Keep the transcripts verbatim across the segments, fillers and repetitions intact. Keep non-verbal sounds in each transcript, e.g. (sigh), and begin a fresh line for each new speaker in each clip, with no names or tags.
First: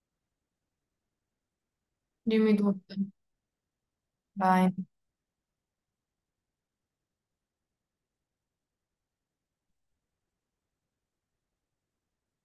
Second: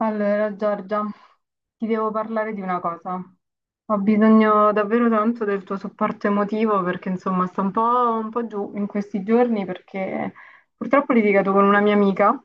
Allora, Giorgia, ti devo parlare
Dimmi
di una
tutto.
cosa. Ho bisogno
Vai.
davvero tanto del tuo supporto emotivo perché, insomma, sto un po', un po' giù in questi giorni perché purtroppo ho litigato con una mia amica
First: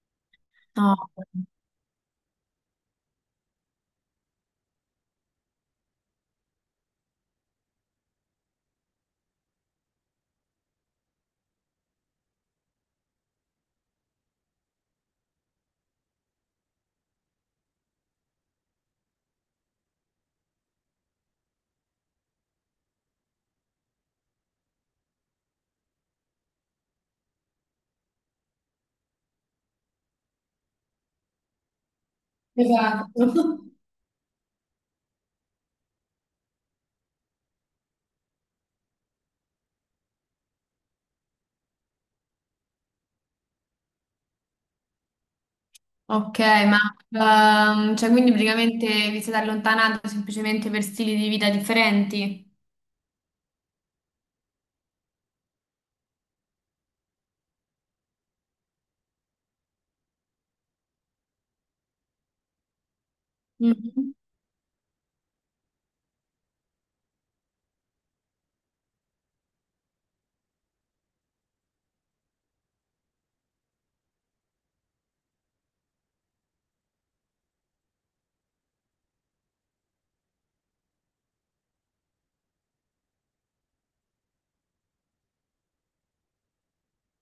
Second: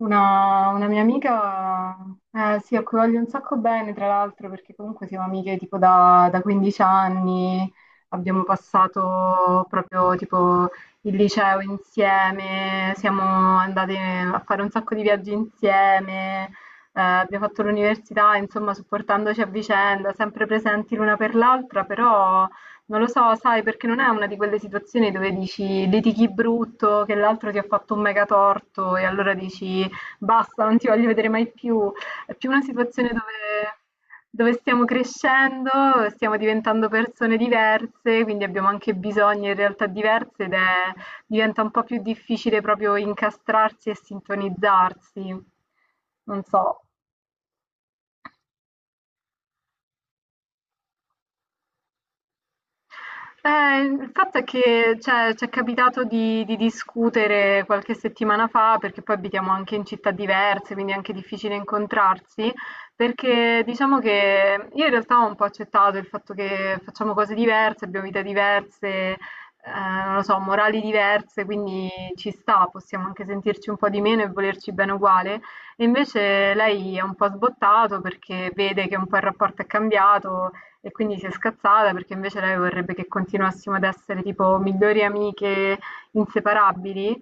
una, una mia
No.
amica, eh, sì, a cui voglio un sacco bene, tra l'altro, perché comunque siamo amiche tipo da, da 15 anni, abbiamo passato proprio tipo il liceo insieme, siamo andate a fare un sacco di viaggi insieme, eh, abbiamo fatto l'università, insomma, supportandoci a vicenda, sempre presenti l'una per l'altra, però non lo so, sai, perché non è una di quelle situazioni dove dici litighi brutto, che l'altro ti ha fatto un mega torto e allora dici basta, non ti voglio vedere mai più. È più una situazione
Esatto.
dove, dove stiamo crescendo, stiamo diventando persone diverse, quindi abbiamo anche bisogni e realtà diverse ed è- Diventa un po' più difficile proprio incastrarsi e sintonizzarsi.
Ok,
Non so.
ma ehm, cioè quindi praticamente vi siete allontanati semplicemente per stili di vita differenti?
Eh, il fatto è che cioè, ci è capitato di, di discutere qualche settimana fa, perché poi abitiamo anche in città diverse, quindi è anche difficile incontrarsi, perché diciamo
Mhm.
che io in realtà ho un po' accettato il fatto che facciamo cose diverse, abbiamo vite diverse, eh, non lo so, morali diverse, quindi ci sta, possiamo anche sentirci un po' di meno e volerci bene uguale. E invece lei è un po' sbottato perché vede che un po' il rapporto è cambiato, e quindi si è scazzata perché invece lei vorrebbe che continuassimo ad essere tipo migliori amiche inseparabili.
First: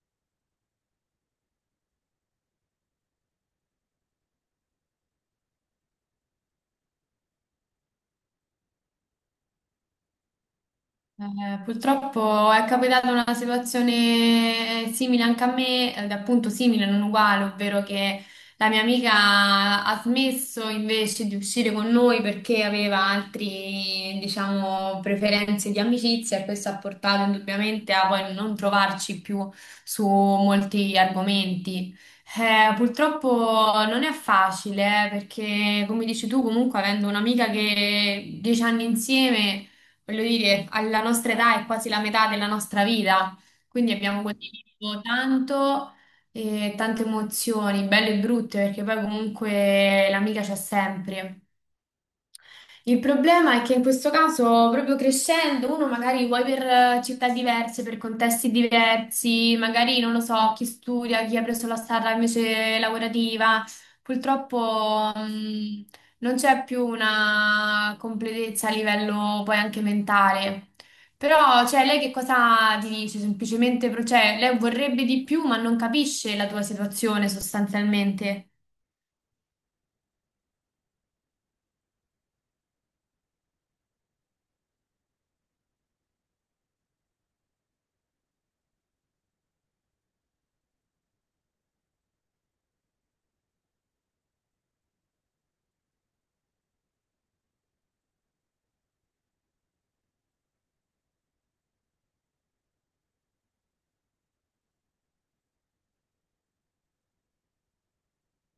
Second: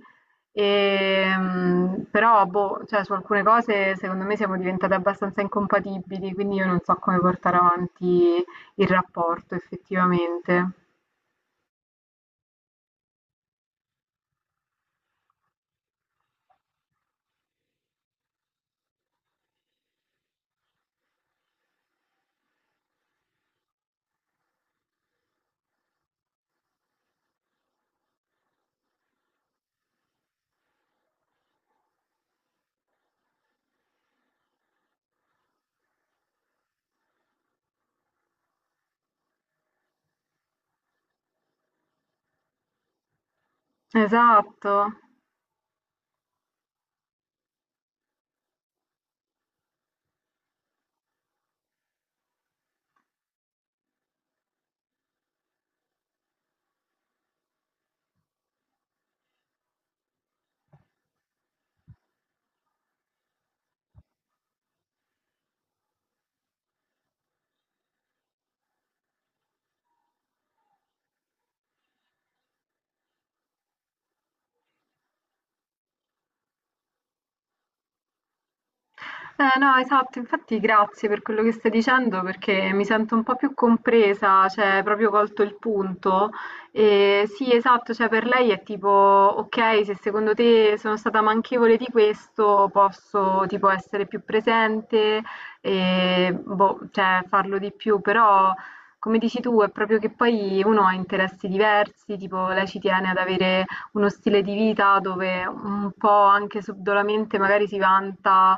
Ehm, però, boh, cioè, su alcune cose secondo me siamo diventate abbastanza incompatibili, quindi io non so come portare avanti il rapporto effettivamente.
Eh, purtroppo è capitata una situazione eh, simile anche a me, ed appunto simile, non uguale, ovvero che la mia amica ha smesso invece di uscire con noi perché aveva altri, diciamo, preferenze di amicizia e questo ha portato indubbiamente a poi non trovarci più su molti argomenti. Eh, purtroppo non è facile, eh, perché come dici tu, comunque avendo un'amica che dieci anni insieme voglio dire, alla nostra età è quasi la metà della nostra vita, quindi abbiamo
Esatto.
condiviso tanto e tante emozioni, belle e brutte, perché poi comunque l'amica c'è sempre. Il problema è che in questo caso, proprio crescendo, uno magari vuoi per eh, città diverse, per contesti diversi, magari non lo so, chi studia, chi ha preso la strada invece lavorativa, purtroppo mh, non c'è più una completezza a livello poi anche mentale. Però, cioè, lei che cosa ti dice? Semplicemente, pro- cioè, lei vorrebbe di più, ma non capisce la tua situazione sostanzialmente.
Eh, no, esatto, infatti grazie per quello che stai dicendo perché mi sento un po' più compresa, cioè proprio colto il punto. E sì, esatto, cioè per lei è tipo, ok, se secondo te sono stata manchevole di questo, posso tipo essere più presente e boh, cioè, farlo di più, però come dici tu è proprio che poi uno ha interessi diversi, tipo lei ci tiene ad avere uno stile di vita dove un po' anche subdolamente magari si vanta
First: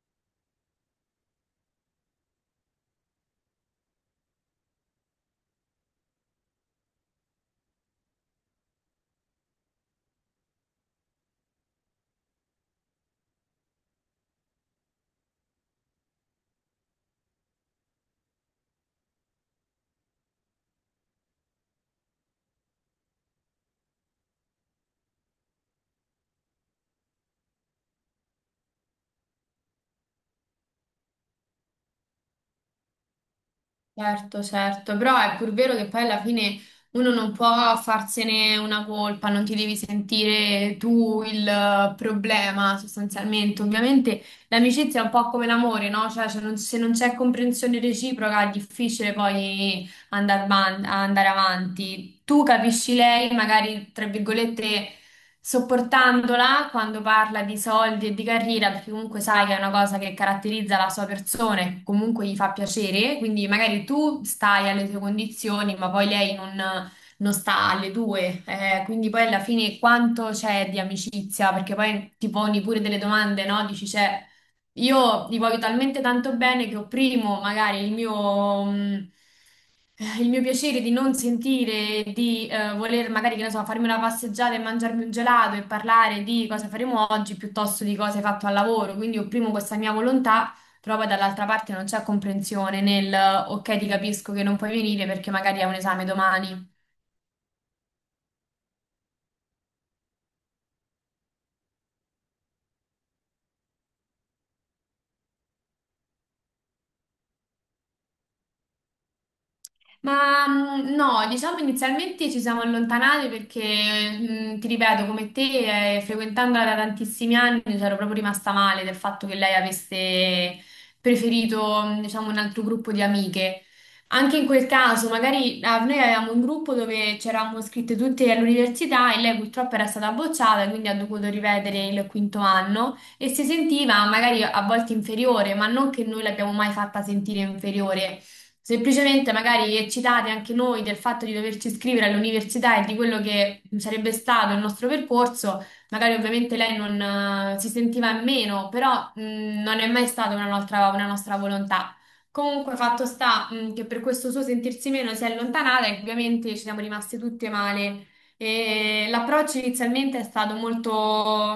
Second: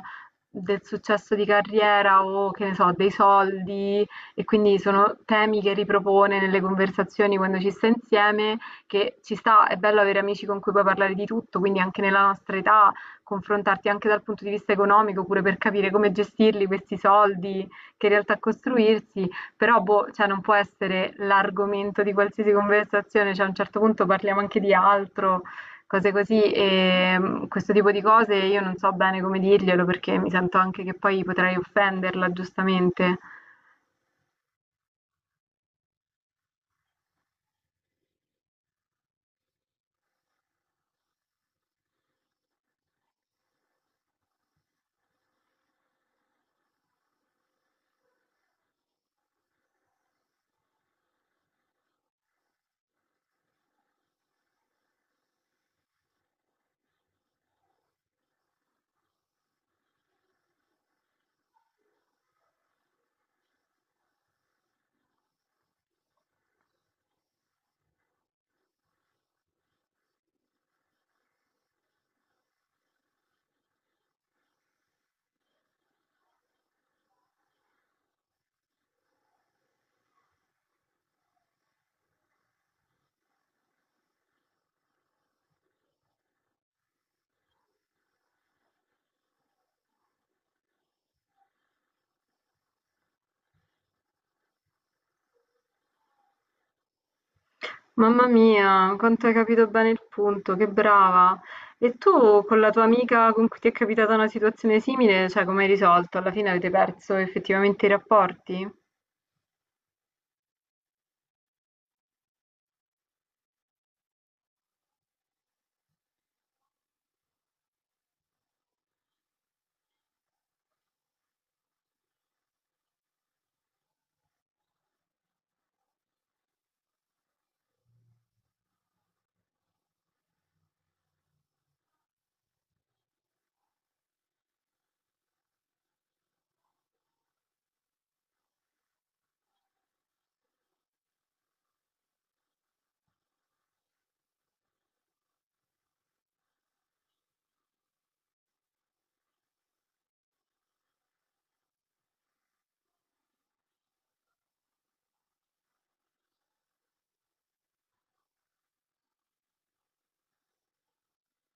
del successo di carriera o che ne so, dei soldi e quindi sono temi che ripropone nelle conversazioni quando ci sta insieme, che ci sta, è bello avere amici con cui puoi parlare di tutto, quindi anche nella nostra età confrontarti anche dal punto di vista economico, pure per capire come gestirli questi soldi, che in realtà costruirsi, però boh, cioè non può essere l'argomento di qualsiasi conversazione, cioè a un certo punto parliamo anche di altro cose così. E mhmm, questo tipo di cose io non so bene come dirglielo, perché mi sento anche che poi potrei offenderla, giustamente.
Certo, certo, però è pur vero che poi alla fine uno non può farsene una colpa, non ti devi sentire tu il eh, problema sostanzialmente. Ovviamente l'amicizia è un po' come l'amore, no? Cioè, se non, se non c'è comprensione reciproca è difficile poi andare, andare avanti. Tu capisci lei, magari tra virgolette sopportandola quando parla di soldi e di carriera, perché comunque sai che è una cosa che caratterizza la sua persona e comunque gli fa piacere, quindi magari tu stai alle tue condizioni, ma poi lei non, non sta alle tue, eh, quindi poi alla fine quanto c'è di amicizia, perché poi ti poni pure delle domande, no? Dici, cioè, io li voglio talmente tanto bene che opprimo magari il mio, mh, eh, il mio piacere di non sentire, di eh, voler magari, che ne so, farmi una passeggiata e mangiarmi un gelato e parlare di cosa faremo oggi piuttosto di cosa hai fatto al lavoro. Quindi opprimo questa mia volontà, però poi dall'altra parte non c'è comprensione nel ok, ti capisco che non puoi venire perché magari hai un esame domani.
Mamma mia, quanto hai capito bene il punto, che brava. E tu con la tua amica con cui ti è capitata una situazione simile, cioè come hai risolto? Alla fine avete perso effettivamente i rapporti?
Ma mh, no, diciamo inizialmente ci siamo allontanati perché, mh, ti ripeto, come te, eh, frequentandola da tantissimi anni, c'ero proprio rimasta male del fatto che lei avesse preferito, mh, diciamo, un altro gruppo di amiche. Anche in quel caso, magari ah, noi avevamo un gruppo dove c'eravamo iscritte tutte all'università e lei purtroppo era stata bocciata, quindi ha dovuto rivedere il quinto anno e si sentiva magari a volte inferiore, ma non che noi l'abbiamo mai fatta sentire inferiore. Semplicemente magari eccitate anche noi del fatto di doverci iscrivere all'università e di quello che sarebbe stato il nostro percorso, magari ovviamente lei non eh, si sentiva in meno, però mh, non è mai stata una nostra, una nostra volontà. Comunque, fatto sta, mh, che per questo suo sentirsi meno si è allontanata e ovviamente ci siamo rimasti tutte male e l'approccio inizialmente è stato molto,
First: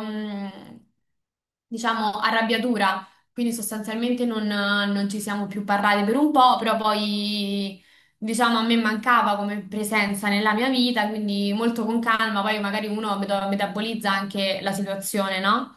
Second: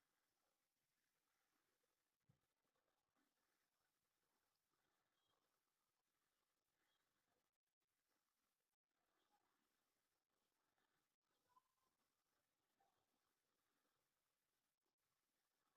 mh, diciamo, a rabbia dura, quindi sostanzialmente non, non ci siamo più parlati per un po', però poi, diciamo, a me mancava come presenza nella mia vita, quindi molto con calma, poi magari uno meta- metabolizza anche la situazione, no?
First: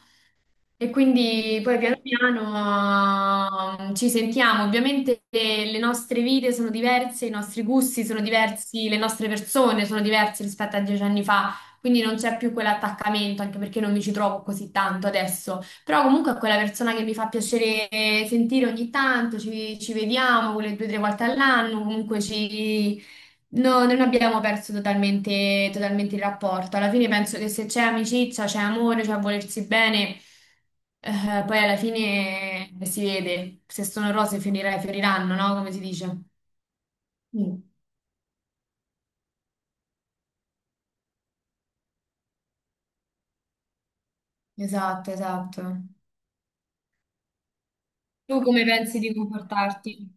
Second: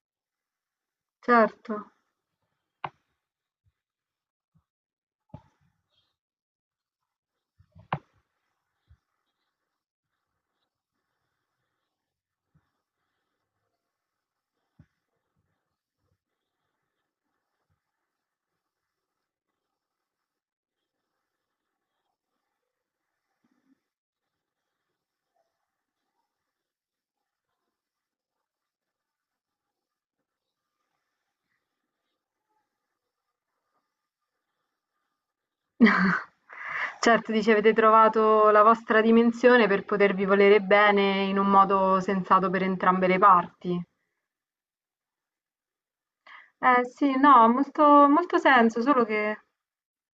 E quindi
Certo.
poi piano piano ehm, ci sentiamo. Ovviamente eh, le nostre vite sono diverse, i nostri gusti sono diversi, le nostre persone sono diverse rispetto a dieci anni fa, quindi non c'è più quell'attaccamento, anche perché non mi ci trovo così tanto adesso. Però comunque è quella persona che mi fa piacere sentire ogni tanto, ci, ci vediamo quelle due o tre volte all'anno, comunque ci no, non abbiamo perso totalmente, totalmente il rapporto. Alla fine penso che se c'è amicizia, c'è amore, c'è volersi bene, eh, poi alla fine eh, si vede. Se sono rose finire- fioriranno, no? Come si dice?
(laughs) Certo, dici
Mm.
avete trovato la vostra dimensione per potervi volere bene in un modo sensato per entrambe le parti.
Esatto, esatto.
Eh sì, no, ha molto, molto
Tu come
senso,
pensi
solo
di
che
comportarti?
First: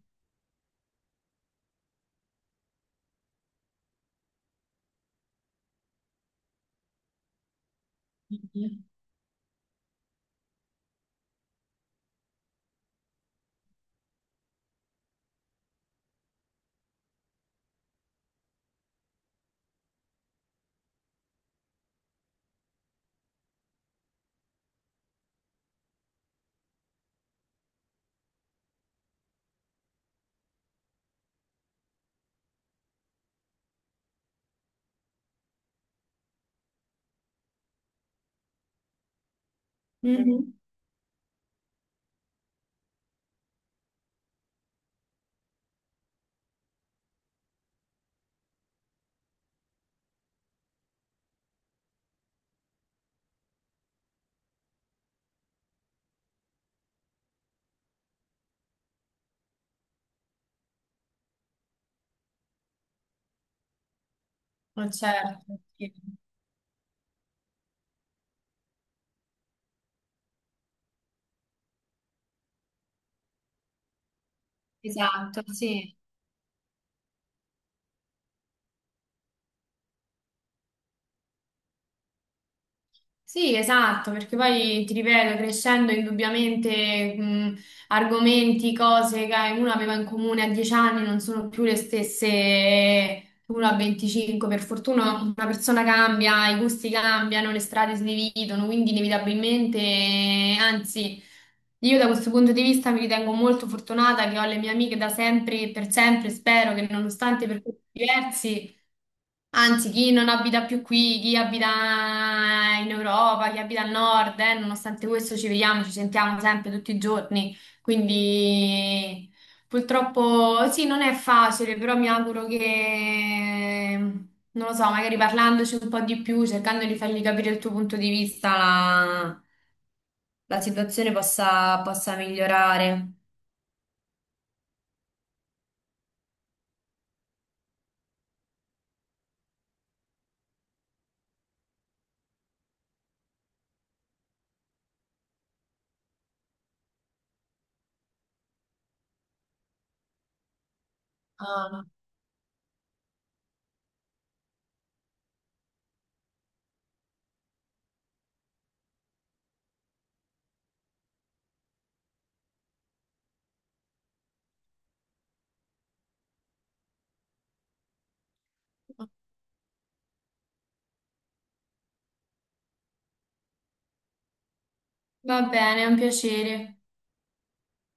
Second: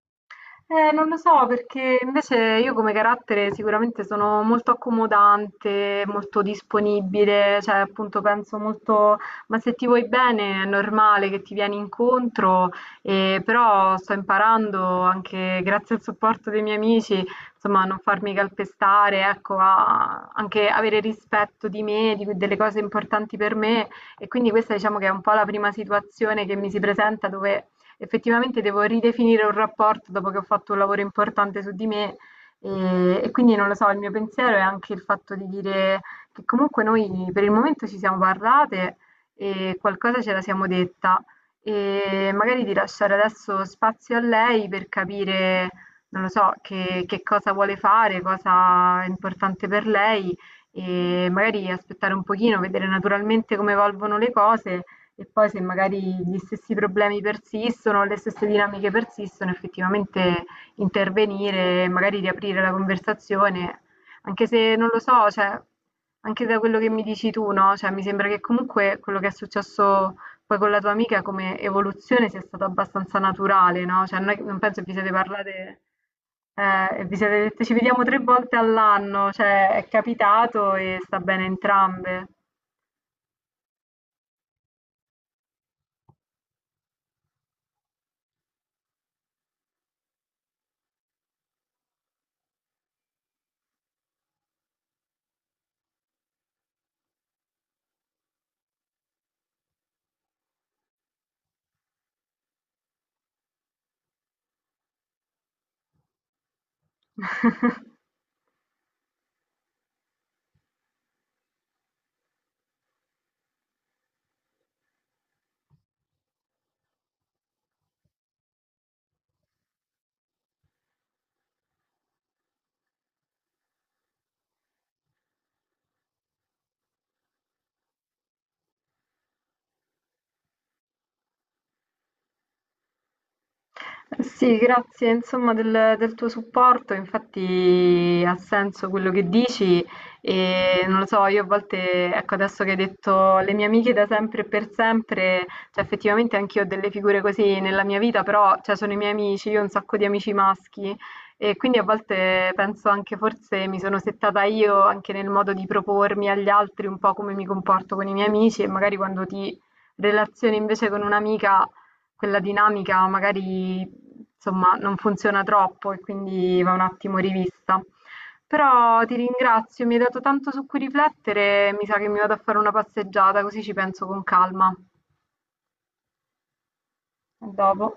eh, non lo so, perché invece io come carattere sicuramente sono molto accomodante, molto disponibile, cioè appunto penso
Mhm.
molto, ma se ti vuoi bene è normale che ti vieni incontro, e però sto imparando anche grazie al supporto dei miei amici, insomma, a non farmi calpestare, ecco, a anche avere rispetto di me, di, delle cose importanti per me e quindi questa diciamo che è un po' la prima situazione che mi si presenta dove effettivamente devo ridefinire un rapporto dopo che ho fatto un lavoro importante su di me e, e quindi non lo so, il mio pensiero è anche il fatto di dire che comunque noi per il momento ci siamo parlate e qualcosa ce la
Mhm.
siamo detta e magari di lasciare adesso spazio a lei per capire, non lo so, che, che cosa vuole fare, cosa è importante per lei e magari aspettare un pochino, vedere naturalmente come evolvono le cose e poi se magari gli stessi problemi persistono, le stesse dinamiche persistono, effettivamente intervenire, magari riaprire la conversazione, anche se non
Ma
lo so,
certo,
cioè,
sì.
anche da quello che mi dici tu, no? Cioè, mi sembra che comunque quello che è successo poi con la tua amica come evoluzione sia stato abbastanza naturale, no? Cioè, non, è- non penso che vi siete
Esatto,
parlate
sì.
eh, e vi siete dette ci vediamo tre volte all'anno, cioè, è capitato e sta bene entrambe.
Sì, esatto, perché poi ti ripeto, crescendo indubbiamente mh, argomenti, cose che uno aveva in comune a dieci anni non sono più le stesse che uno a venticinque. Per fortuna una persona cambia, i gusti cambiano, le strade si dividono, quindi inevitabilmente, anzi, io da questo punto di vista mi ritengo molto fortunata che ho le mie amiche da sempre e per sempre, spero che nonostante percorsi
(laughs)
diversi anzi, chi non abita più qui, chi abita in Europa, chi abita al nord, eh, nonostante questo ci vediamo, ci sentiamo sempre tutti i giorni. Quindi purtroppo sì, non è facile, però mi auguro che, non lo so, magari parlandoci un po' di più, cercando di fargli capire il tuo punto di vista, la, la situazione possa, possa migliorare.
Sì, grazie insomma del, del tuo supporto, infatti ha senso quello che dici e non lo so, io a volte, ecco adesso che hai detto le mie amiche da sempre e per sempre, cioè effettivamente anch'io ho delle figure così nella mia vita, però cioè, sono i miei amici, io ho un sacco di amici maschi e quindi a
Ah,
volte penso anche forse mi sono settata io anche nel modo di propormi agli altri un po' come mi comporto con i miei amici e magari quando ti relazioni invece con un'amica quella dinamica magari insomma, non funziona troppo e quindi va un attimo rivista. Però ti ringrazio, mi hai dato tanto su cui riflettere, mi sa che mi vado a fare una passeggiata, così ci penso con calma. A
va bene, è un piacere.
dopo.